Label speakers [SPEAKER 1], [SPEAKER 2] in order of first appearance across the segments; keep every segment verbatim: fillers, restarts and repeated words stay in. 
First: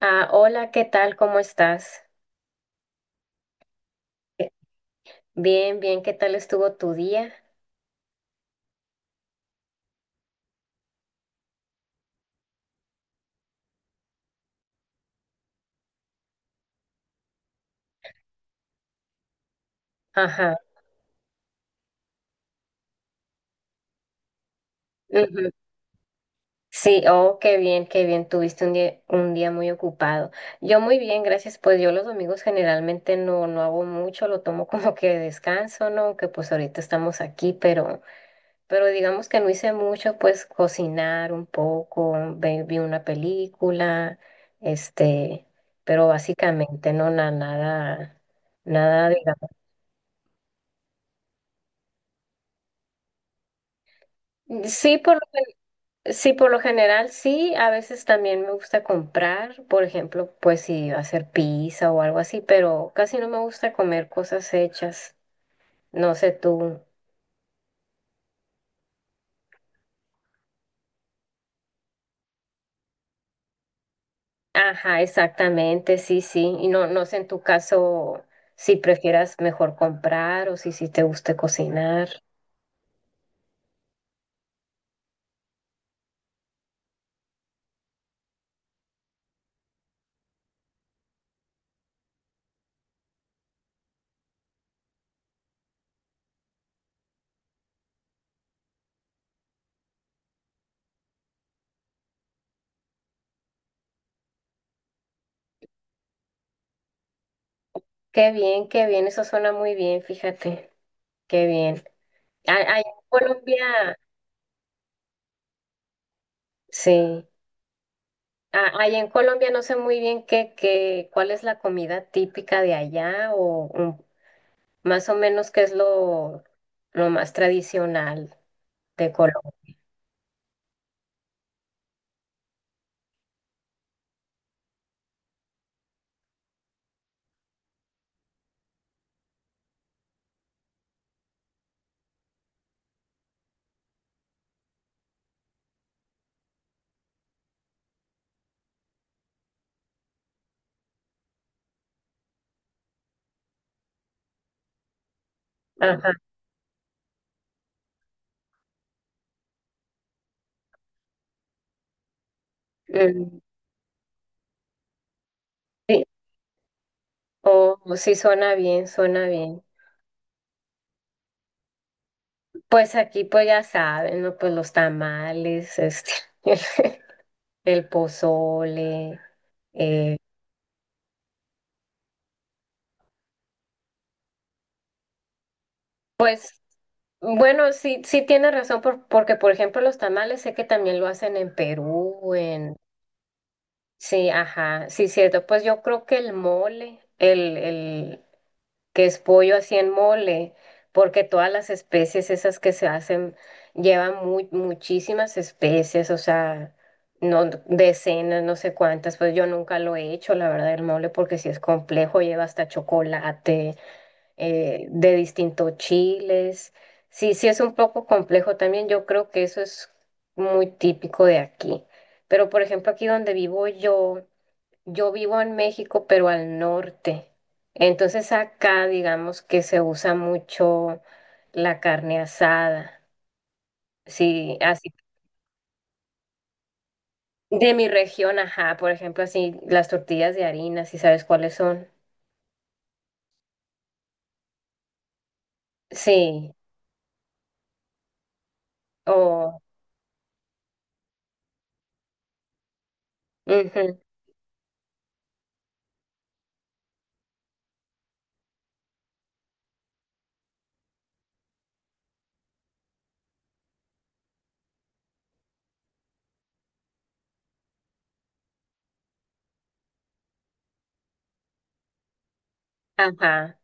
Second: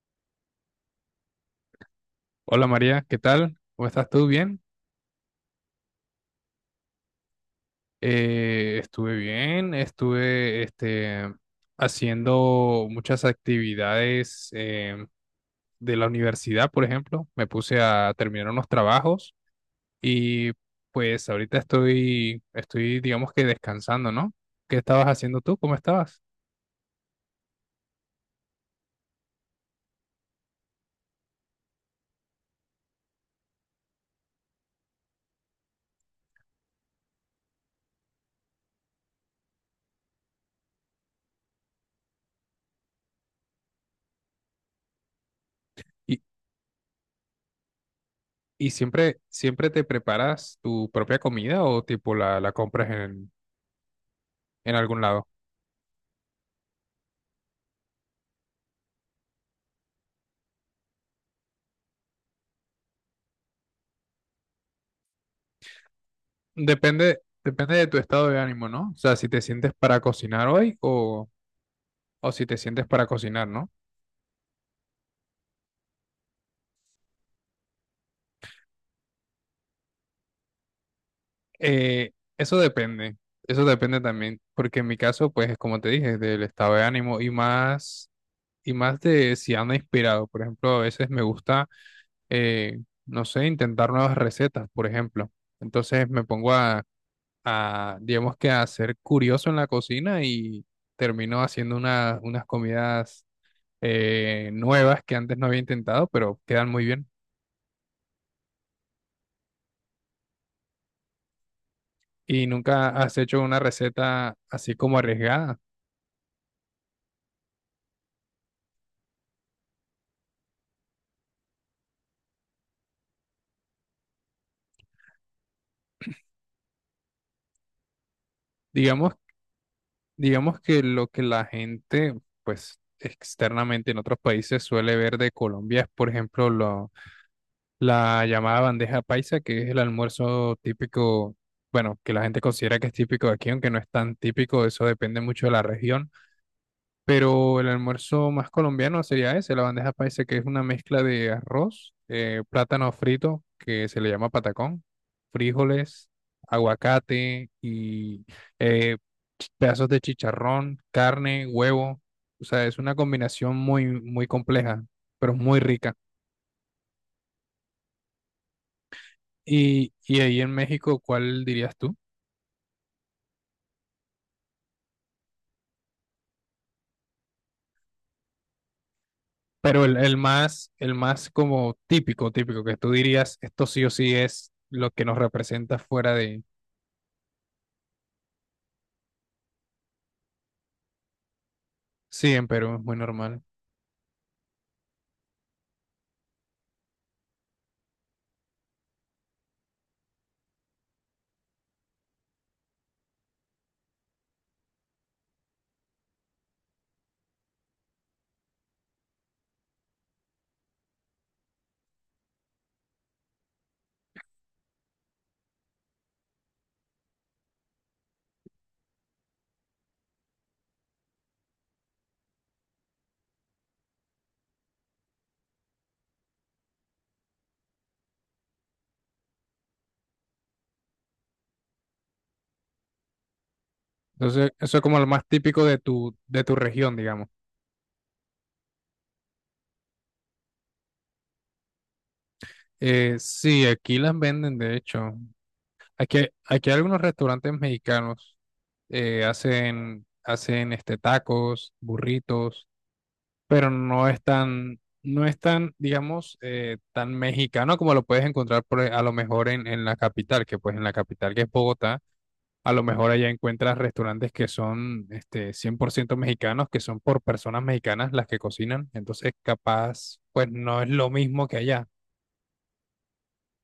[SPEAKER 1] Ah, hola, ¿qué tal? ¿Cómo estás?
[SPEAKER 2] Hola María, ¿qué tal? ¿Cómo estás tú?
[SPEAKER 1] Eh,
[SPEAKER 2] ¿Bien?
[SPEAKER 1] Bien, bien, ¿qué tal estuvo tu día?
[SPEAKER 2] Eh, estuve bien, estuve este, haciendo muchas actividades eh, de la universidad, por ejemplo. Me puse a terminar unos trabajos y
[SPEAKER 1] Ajá.
[SPEAKER 2] pues ahorita estoy, estoy digamos que descansando, ¿no? ¿Qué estabas haciendo
[SPEAKER 1] Ujú.
[SPEAKER 2] tú? ¿Cómo estabas?
[SPEAKER 1] Sí, oh, qué bien, qué bien, tuviste un día, un día muy ocupado. Yo muy bien, gracias. Pues yo los domingos generalmente no, no hago mucho, lo tomo como que de descanso, ¿no? Aunque pues ahorita estamos aquí, pero, pero digamos que no hice mucho, pues cocinar un poco, ve- vi una película, este, pero
[SPEAKER 2] ¿Y,
[SPEAKER 1] básicamente no, na- nada,
[SPEAKER 2] ¿y
[SPEAKER 1] nada,
[SPEAKER 2] siempre,
[SPEAKER 1] digamos.
[SPEAKER 2] siempre te preparas tu propia comida o tipo la, la compras en, en
[SPEAKER 1] Sí,
[SPEAKER 2] algún
[SPEAKER 1] por
[SPEAKER 2] lado?
[SPEAKER 1] Sí, por lo general sí, a veces también me gusta comprar, por ejemplo, pues si hacer pizza o algo así, pero casi no me gusta comer cosas hechas. No sé tú.
[SPEAKER 2] Depende, depende de tu estado de ánimo, ¿no? O sea, si te sientes para cocinar hoy o, o si te sientes para cocinar, ¿no?
[SPEAKER 1] Ajá, exactamente, sí, sí. Y no, no sé en tu caso si prefieras mejor comprar o si sí te guste cocinar.
[SPEAKER 2] Eh, eso depende, eso depende también, porque en mi caso, pues, es como te dije, del estado de ánimo y más, y más de si ando inspirado. Por ejemplo, a veces me gusta, eh, no sé, intentar nuevas recetas, por ejemplo. Entonces me pongo a, a, digamos que a ser curioso en la cocina y termino haciendo una- unas comidas eh, nuevas que antes no había intentado, pero quedan muy bien.
[SPEAKER 1] Qué bien, qué bien, eso suena muy bien, fíjate, qué bien.
[SPEAKER 2] Y
[SPEAKER 1] A- Allá en
[SPEAKER 2] nunca has hecho una
[SPEAKER 1] Colombia,
[SPEAKER 2] receta así como arriesgada.
[SPEAKER 1] sí. Ah, ahí en Colombia no sé muy bien qué, qué, cuál es la comida típica de allá o mm, más o menos qué es lo, lo más tradicional de
[SPEAKER 2] Digamos,
[SPEAKER 1] Colombia.
[SPEAKER 2] digamos que lo que la gente, pues externamente en otros países suele ver de Colombia es, por ejemplo, lo, la llamada bandeja paisa, que es el almuerzo típico, bueno, que la gente considera que es típico de aquí, aunque no es tan típico, eso depende mucho de la región. Pero el almuerzo más colombiano sería ese, la bandeja paisa, que es una mezcla de arroz, eh, plátano frito, que se le llama patacón, frijoles,
[SPEAKER 1] Ajá.
[SPEAKER 2] aguacate y eh, ch- pedazos de chicharrón, carne, huevo. O sea, es una
[SPEAKER 1] Mm,
[SPEAKER 2] combinación muy, muy compleja, pero muy rica.
[SPEAKER 1] sí. Oh, sí suena bien, suena bien.
[SPEAKER 2] Y, y ahí en México, ¿cuál dirías tú?
[SPEAKER 1] Pues aquí pues ya saben, ¿no? Pues los tamales, este, el pozole,
[SPEAKER 2] Pero el, el
[SPEAKER 1] eh,
[SPEAKER 2] más, el más como típico, típico, que tú dirías, esto sí o sí es lo que nos representa fuera de.
[SPEAKER 1] pues bueno, sí, sí tiene razón por- porque por ejemplo los tamales sé que también lo hacen en
[SPEAKER 2] Sí,
[SPEAKER 1] Perú,
[SPEAKER 2] en Perú
[SPEAKER 1] en
[SPEAKER 2] es muy normal.
[SPEAKER 1] Sí, ajá, sí, cierto. Pues yo creo que el mole, el, el que es pollo así en mole, porque todas las especies esas que se hacen llevan muy muchísimas especies, o sea, no decenas, no sé cuántas. Pues yo nunca lo he hecho, la verdad, el mole, porque sí es complejo, lleva hasta chocolate, eh, de distintos chiles. Sí, sí es un poco complejo también. Yo creo que eso es muy típico de aquí. Pero por ejemplo, aquí donde vivo yo yo vivo en México, pero al norte. Entonces acá digamos que se usa mucho la carne asada.
[SPEAKER 2] Entonces,
[SPEAKER 1] Sí,
[SPEAKER 2] eso es
[SPEAKER 1] así.
[SPEAKER 2] como lo más típico de tu, de tu región, digamos.
[SPEAKER 1] De mi región, ajá, por ejemplo, así las tortillas de harina, si sabes cuáles son.
[SPEAKER 2] Eh, sí, aquí las venden, de hecho. Aquí,
[SPEAKER 1] Sí,
[SPEAKER 2] aquí hay algunos restaurantes mexicanos eh,
[SPEAKER 1] o...
[SPEAKER 2] hacen, hacen este, tacos, burritos, pero
[SPEAKER 1] Ujú,
[SPEAKER 2] no es tan, no es tan, digamos, eh, tan mexicano como lo puedes encontrar por, e- a lo mejor en, en la capital, que pues en la capital que es Bogotá. A lo mejor allá encuentras restaurantes que son este, cien por ciento mexicanos, que son por personas mexicanas las que cocinan. Entonces, capaz, pues no es lo mismo que allá.
[SPEAKER 1] ajá.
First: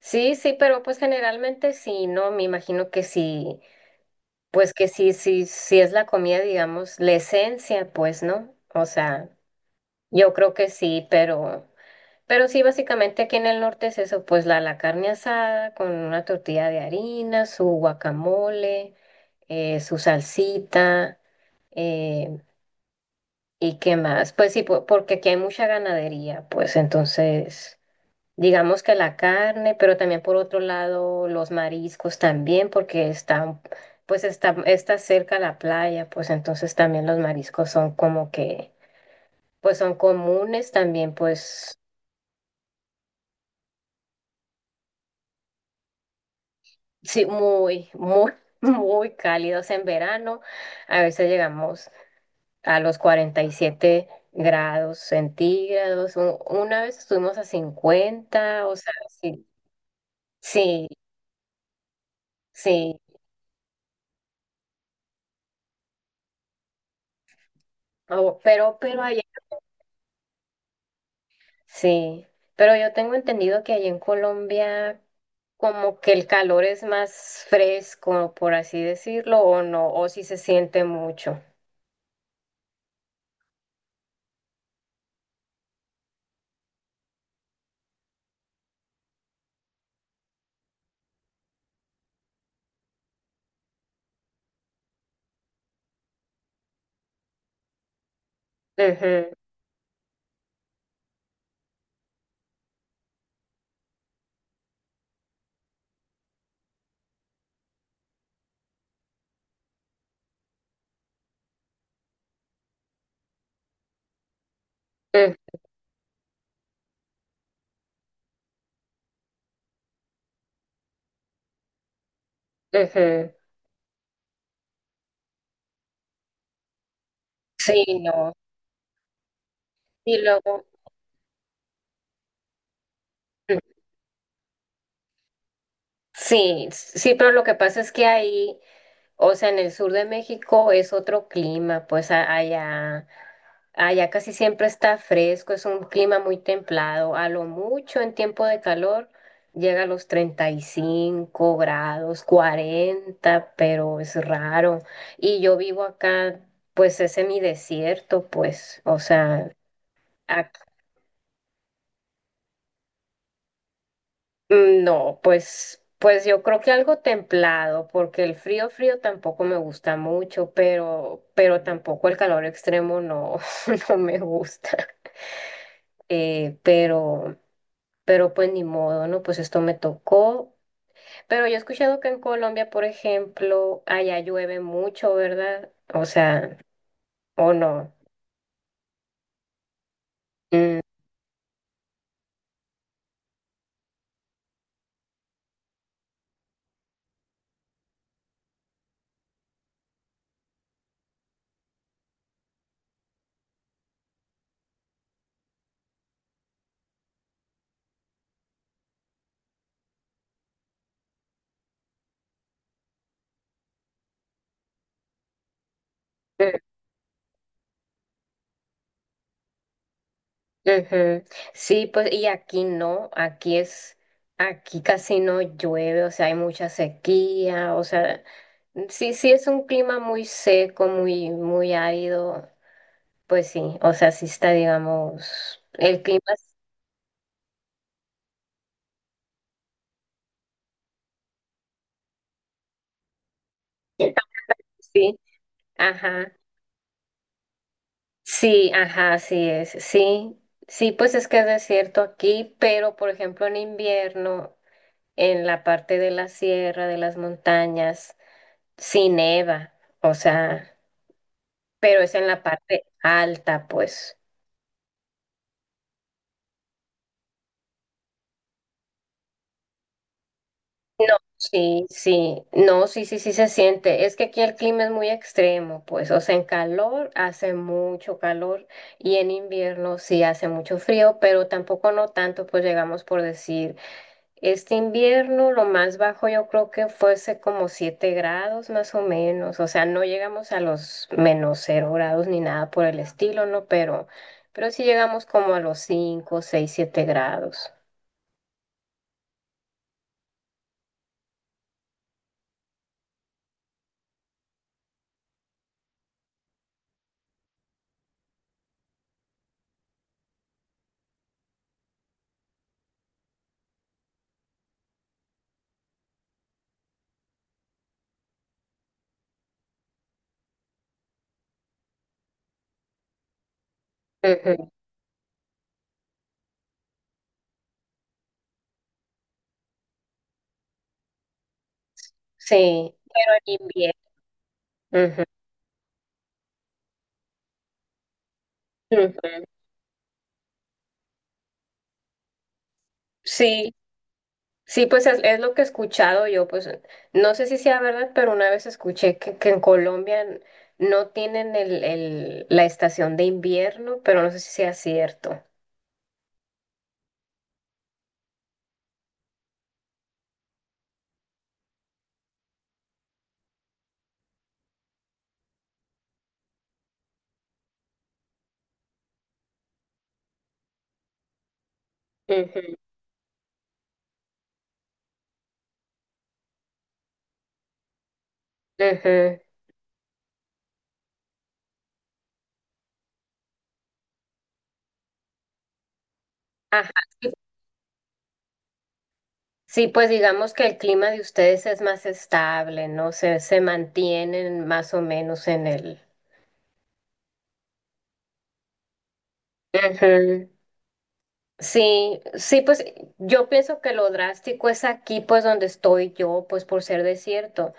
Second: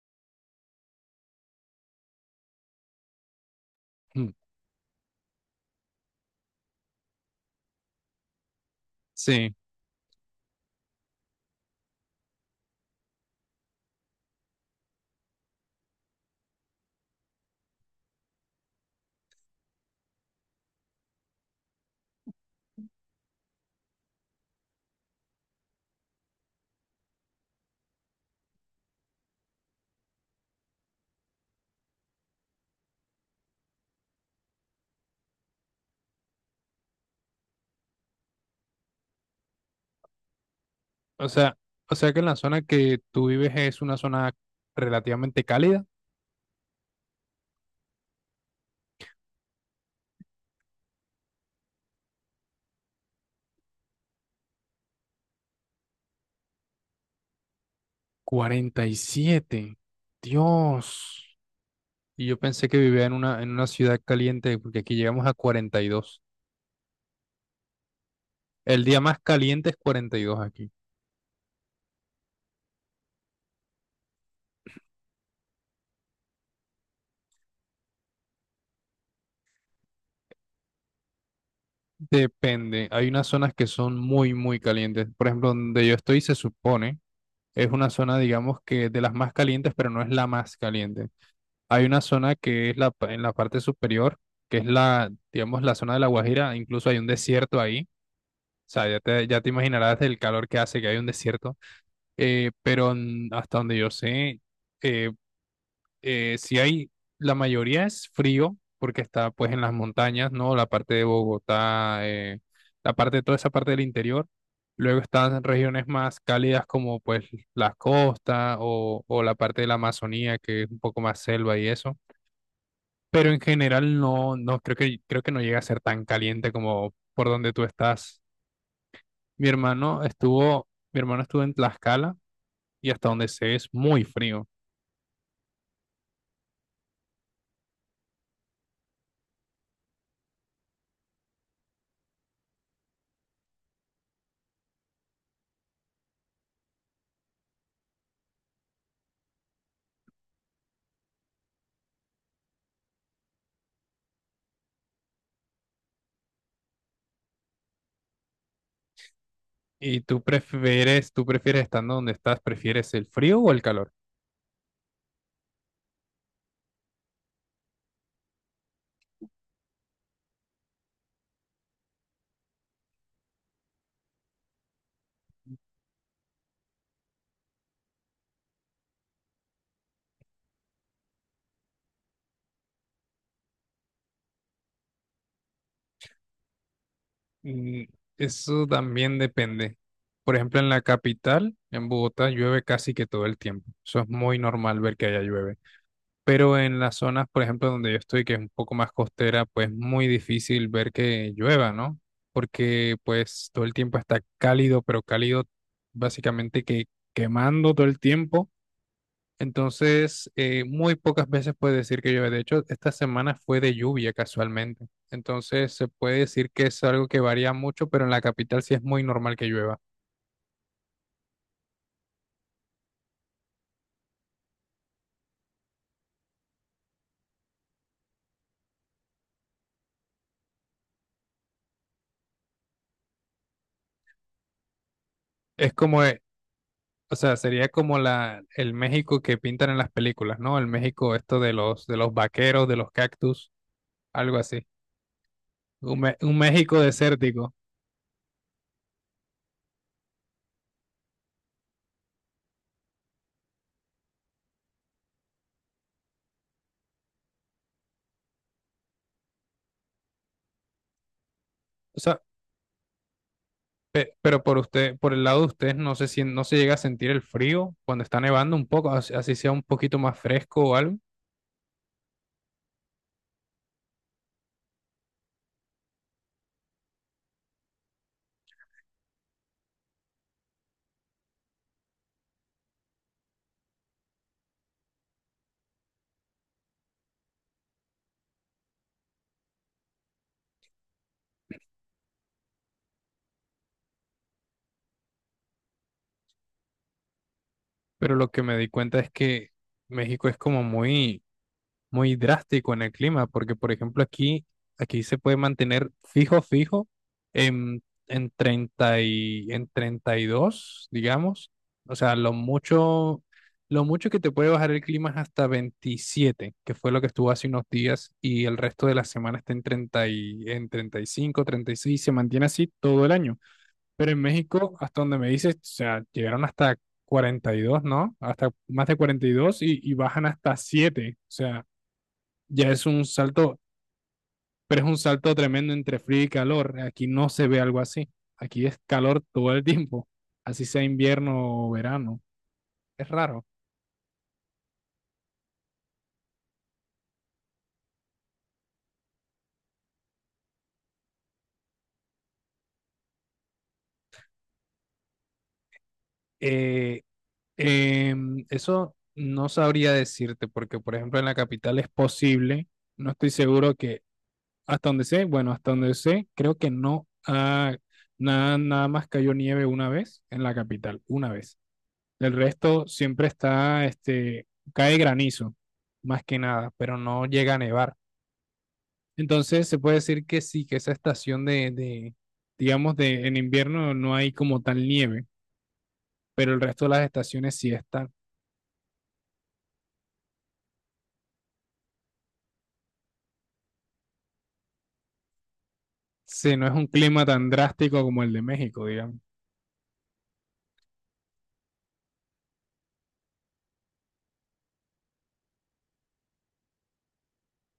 [SPEAKER 1] Sí, sí, pero pues generalmente sí, ¿no? Me imagino que sí,
[SPEAKER 2] Mm.
[SPEAKER 1] pues que sí, sí, sí es la comida, digamos, la esencia, pues, ¿no? O sea,
[SPEAKER 2] Sí,
[SPEAKER 1] yo creo que sí, pero... Pero sí, básicamente aquí en el norte es eso, pues la, la carne asada con una tortilla de harina, su guacamole, eh, su salsita, eh, ¿y qué más? Pues sí, po- porque aquí hay mucha ganadería, pues entonces, digamos que la carne, pero también por otro lado los mariscos también, porque está, pues está, está cerca la playa, pues entonces también los mariscos son como que, pues son comunes también,
[SPEAKER 2] o sea,
[SPEAKER 1] pues.
[SPEAKER 2] o sea que en la zona que tú vives es una zona relativamente cálida.
[SPEAKER 1] Sí, muy, muy, muy cálidos en verano. A veces llegamos a los cuarenta y siete grados centígrados. U- Una vez estuvimos a cincuenta, o
[SPEAKER 2] Cuarenta
[SPEAKER 1] sea,
[SPEAKER 2] y
[SPEAKER 1] sí,
[SPEAKER 2] siete.
[SPEAKER 1] sí,
[SPEAKER 2] Dios. Y yo pensé que
[SPEAKER 1] sí.
[SPEAKER 2] vivía en una, en una ciudad caliente, porque aquí llegamos a cuarenta y dos.
[SPEAKER 1] Oh, pero,
[SPEAKER 2] El día
[SPEAKER 1] pero
[SPEAKER 2] más
[SPEAKER 1] allá,
[SPEAKER 2] caliente es cuarenta y dos aquí.
[SPEAKER 1] sí. Pero yo tengo entendido que allá en Colombia como que el calor es más fresco, por así decirlo, o no, o si se siente mucho.
[SPEAKER 2] Depende, hay unas zonas que son muy, muy calientes. Por ejemplo, donde yo estoy se supone, es una zona, digamos que de las más calientes, pero no es la más caliente. Hay una zona que es la, pa- en la parte superior, que es la, digamos, la zona de La Guajira, incluso hay un desierto ahí. O sea, ya te,
[SPEAKER 1] Ujú,
[SPEAKER 2] ya te imaginarás el calor que hace que hay un desierto. Eh, pero mm, hasta donde yo sé, eh, eh, sí hay, la mayoría es frío porque está pues en las montañas, ¿no? La parte de Bogotá, eh, la parte, toda esa parte del interior. Luego
[SPEAKER 1] ujú,
[SPEAKER 2] están regiones más cálidas como pues las costas o, o la parte de la Amazonía que es un poco más selva y eso. Pero
[SPEAKER 1] ujú.
[SPEAKER 2] en general no, no creo que, creo que no llega a ser tan caliente como por donde tú
[SPEAKER 1] Sí,
[SPEAKER 2] estás.
[SPEAKER 1] no.
[SPEAKER 2] Mi hermano
[SPEAKER 1] Y luego...
[SPEAKER 2] estuvo, mi hermano estuvo en Tlaxcala y hasta donde sé es muy frío.
[SPEAKER 1] Sí, sí, pero lo que pasa es que ahí, o sea, en el sur de México es otro clima, pues a- allá, allá casi siempre está fresco, es un clima muy templado, a lo mucho en tiempo de calor llega a los treinta y cinco grados, cuarenta, pero es raro. Y yo vivo acá, pues es semidesierto, pues, o sea,
[SPEAKER 2] ¿Y tú prefieres, tú prefieres estando donde estás, prefieres el frío o el calor?
[SPEAKER 1] Mm, no, pues, pues, yo creo que algo templado, porque el frío frío tampoco me gusta mucho, pero, pero tampoco el calor extremo no, no me gusta. Eh, pero, pero pues ni modo, ¿no? Pues esto me tocó. Pero yo he escuchado que en Colombia, por ejemplo, allá llueve mucho, ¿verdad? O sea, o
[SPEAKER 2] Mm.
[SPEAKER 1] no.
[SPEAKER 2] Eso también depende. Por ejemplo, en
[SPEAKER 1] Mm,
[SPEAKER 2] la capital, en Bogotá, llueve casi que todo el tiempo. Eso es muy normal ver que haya llueve. Pero en las zonas, por ejemplo, donde yo estoy, que es un poco más costera, pues muy difícil ver que llueva, ¿no? Porque pues todo el tiempo está cálido, pero cálido básicamente que quemando todo el tiempo. Entonces, eh, muy pocas veces puede decir que llueve. De hecho, esta semana fue de lluvia casualmente. Entonces, se puede decir
[SPEAKER 1] mm.
[SPEAKER 2] que es algo que varía mucho, pero en la capital sí es muy normal que llueva.
[SPEAKER 1] Ujú. Sí, pues y aquí no, aquí es, aquí casi no llueve, o sea, hay mucha sequía, o sea, sí, sí es un clima muy seco, muy, muy árido, pues sí, o sea, sí está, digamos,
[SPEAKER 2] Es
[SPEAKER 1] el
[SPEAKER 2] como,
[SPEAKER 1] clima,
[SPEAKER 2] eh,
[SPEAKER 1] es-
[SPEAKER 2] o sea, sería como la, el México que pintan en las películas, ¿no? El México esto de los, de los vaqueros, de los cactus, algo así.
[SPEAKER 1] sí,
[SPEAKER 2] Un, Me-
[SPEAKER 1] ajá,
[SPEAKER 2] un México desértico.
[SPEAKER 1] sí, ajá, así es, sí, sí, pues es que es desierto aquí, pero por ejemplo en invierno, en la parte de la sierra, de las montañas, sí neva, o sea,
[SPEAKER 2] O
[SPEAKER 1] pero es
[SPEAKER 2] sea,
[SPEAKER 1] en la parte alta,
[SPEAKER 2] pe-
[SPEAKER 1] pues.
[SPEAKER 2] pero por usted, por el lado de ustedes, no se sien- no se llega a sentir el frío cuando está nevando un poco, así así sea un poquito más fresco o algo.
[SPEAKER 1] No, sí, sí, no, sí, sí, sí se siente. Es que aquí el clima es muy extremo, pues, o sea, en calor hace mucho calor y en invierno sí hace mucho frío, pero tampoco no tanto, pues llegamos por decir, este invierno lo más bajo yo creo que fuese como siete grados más o menos, o sea, no llegamos a los menos cero grados ni nada por el estilo, ¿no? Pero, pero, sí llegamos como a los cinco seis siete grados.
[SPEAKER 2] Pero lo que me di cuenta es que México es como muy, muy drástico en el clima, porque por ejemplo aquí, aquí se puede mantener fijo, fijo en, en treinta y, en treinta y dos digamos. O sea, lo mucho, lo mucho que te puede bajar el clima es hasta veintisiete que fue lo que estuvo hace unos días, y el resto de la semana está en treinta y, en treinta y cinco treinta y seis se mantiene así todo el año. Pero en México, hasta donde me dices, o sea, llegaron hasta cuarenta y dos, ¿no? Hasta más de cuarenta y, dos y y bajan hasta siete. O sea, ya es
[SPEAKER 1] Sí,
[SPEAKER 2] un
[SPEAKER 1] pero en
[SPEAKER 2] salto,
[SPEAKER 1] invierno.
[SPEAKER 2] pero es un
[SPEAKER 1] Ujú,
[SPEAKER 2] salto tremendo entre frío y calor. Aquí no se ve algo así. Aquí es calor
[SPEAKER 1] ujú.
[SPEAKER 2] todo el tiempo, así sea invierno o verano. Es raro.
[SPEAKER 1] Sí, sí, pues es, es lo que he escuchado yo, pues no sé si sea verdad, pero una vez escuché que, que en Colombia n- no tienen el, el, la estación de invierno, pero no sé si sea cierto.
[SPEAKER 2] Eh, em, eso no sabría decirte, porque por ejemplo en la capital es posible, no estoy seguro que. Hasta donde sé, bueno, hasta donde sé, creo que no ha, nada, nada más cayó nieve una vez en la capital, una vez. El
[SPEAKER 1] Ujú,
[SPEAKER 2] resto siempre está, este, cae granizo, más que nada, pero no llega a nevar.
[SPEAKER 1] ujú.
[SPEAKER 2] Entonces se puede decir que sí, que esa estación de, de, digamos, de en invierno no hay como tal nieve, pero el resto de
[SPEAKER 1] Ajá.
[SPEAKER 2] las
[SPEAKER 1] Sí,
[SPEAKER 2] estaciones sí están.
[SPEAKER 1] sí, pues digamos que el clima de ustedes es más estable, ¿no? Se, se mantienen más o menos en el...
[SPEAKER 2] Sí, no es un clima tan drástico como el de México, digamos.
[SPEAKER 1] Ujú. Sí, sí, pues yo pienso que lo drástico es aquí, pues donde estoy yo, pues por ser desierto,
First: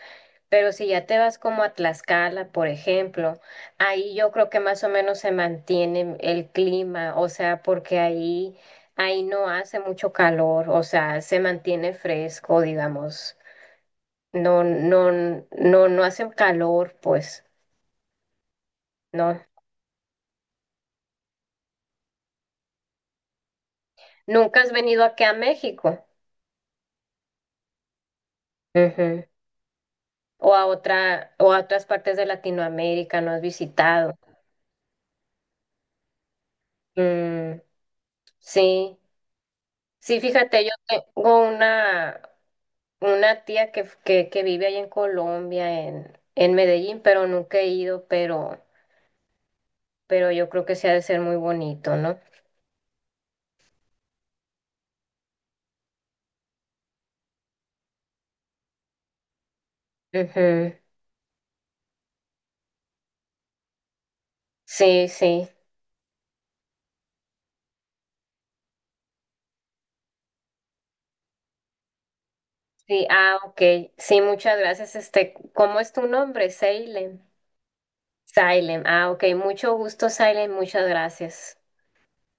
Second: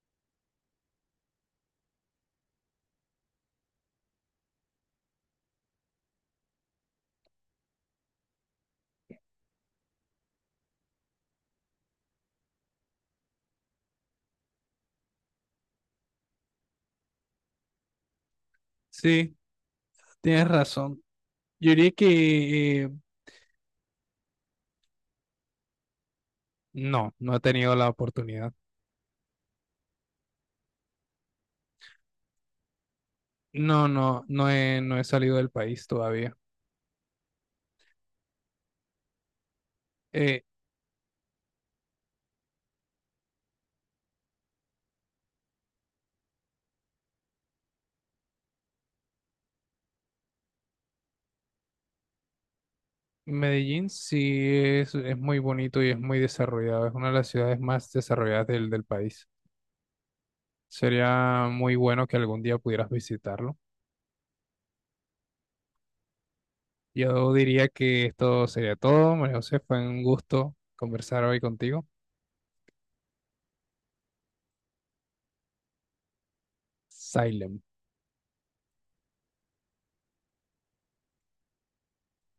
[SPEAKER 1] pero si ya te vas como a Tlaxcala, por ejemplo, ahí yo creo que más o menos se mantiene el clima, o sea, porque ahí, ahí no hace mucho calor, o sea, se mantiene fresco, digamos, no, no, no, no hace calor, pues,
[SPEAKER 2] Sí,
[SPEAKER 1] no.
[SPEAKER 2] tienes razón. Yo diría que eh,
[SPEAKER 1] ¿Nunca has venido aquí a México?
[SPEAKER 2] no, no he tenido la oportunidad.
[SPEAKER 1] O a otra, o a otras partes de Latinoamérica, no has
[SPEAKER 2] No,
[SPEAKER 1] visitado.
[SPEAKER 2] no, no he, no he salido del país todavía.
[SPEAKER 1] Mm, sí, sí,
[SPEAKER 2] Eh,
[SPEAKER 1] fíjate, yo tengo una, una, tía que, que, que vive ahí en Colombia, en, en Medellín, pero nunca he ido, pero, pero yo creo que sí ha de ser muy bonito, ¿no?
[SPEAKER 2] Medellín sí es, es muy bonito y es muy desarrollado. Es una de las ciudades más desarrolladas del, del país.
[SPEAKER 1] Ujú.
[SPEAKER 2] Sería muy bueno que algún día pudieras visitarlo.
[SPEAKER 1] Sí, sí,
[SPEAKER 2] Yo diría que esto sería todo. María José, fue un gusto conversar hoy contigo.
[SPEAKER 1] sí, ah, ok, sí, muchas gracias. Este, ¿cómo es tu nombre? Salem.
[SPEAKER 2] Silent.
[SPEAKER 1] Salem, ah, ok, mucho gusto, Salem, muchas gracias.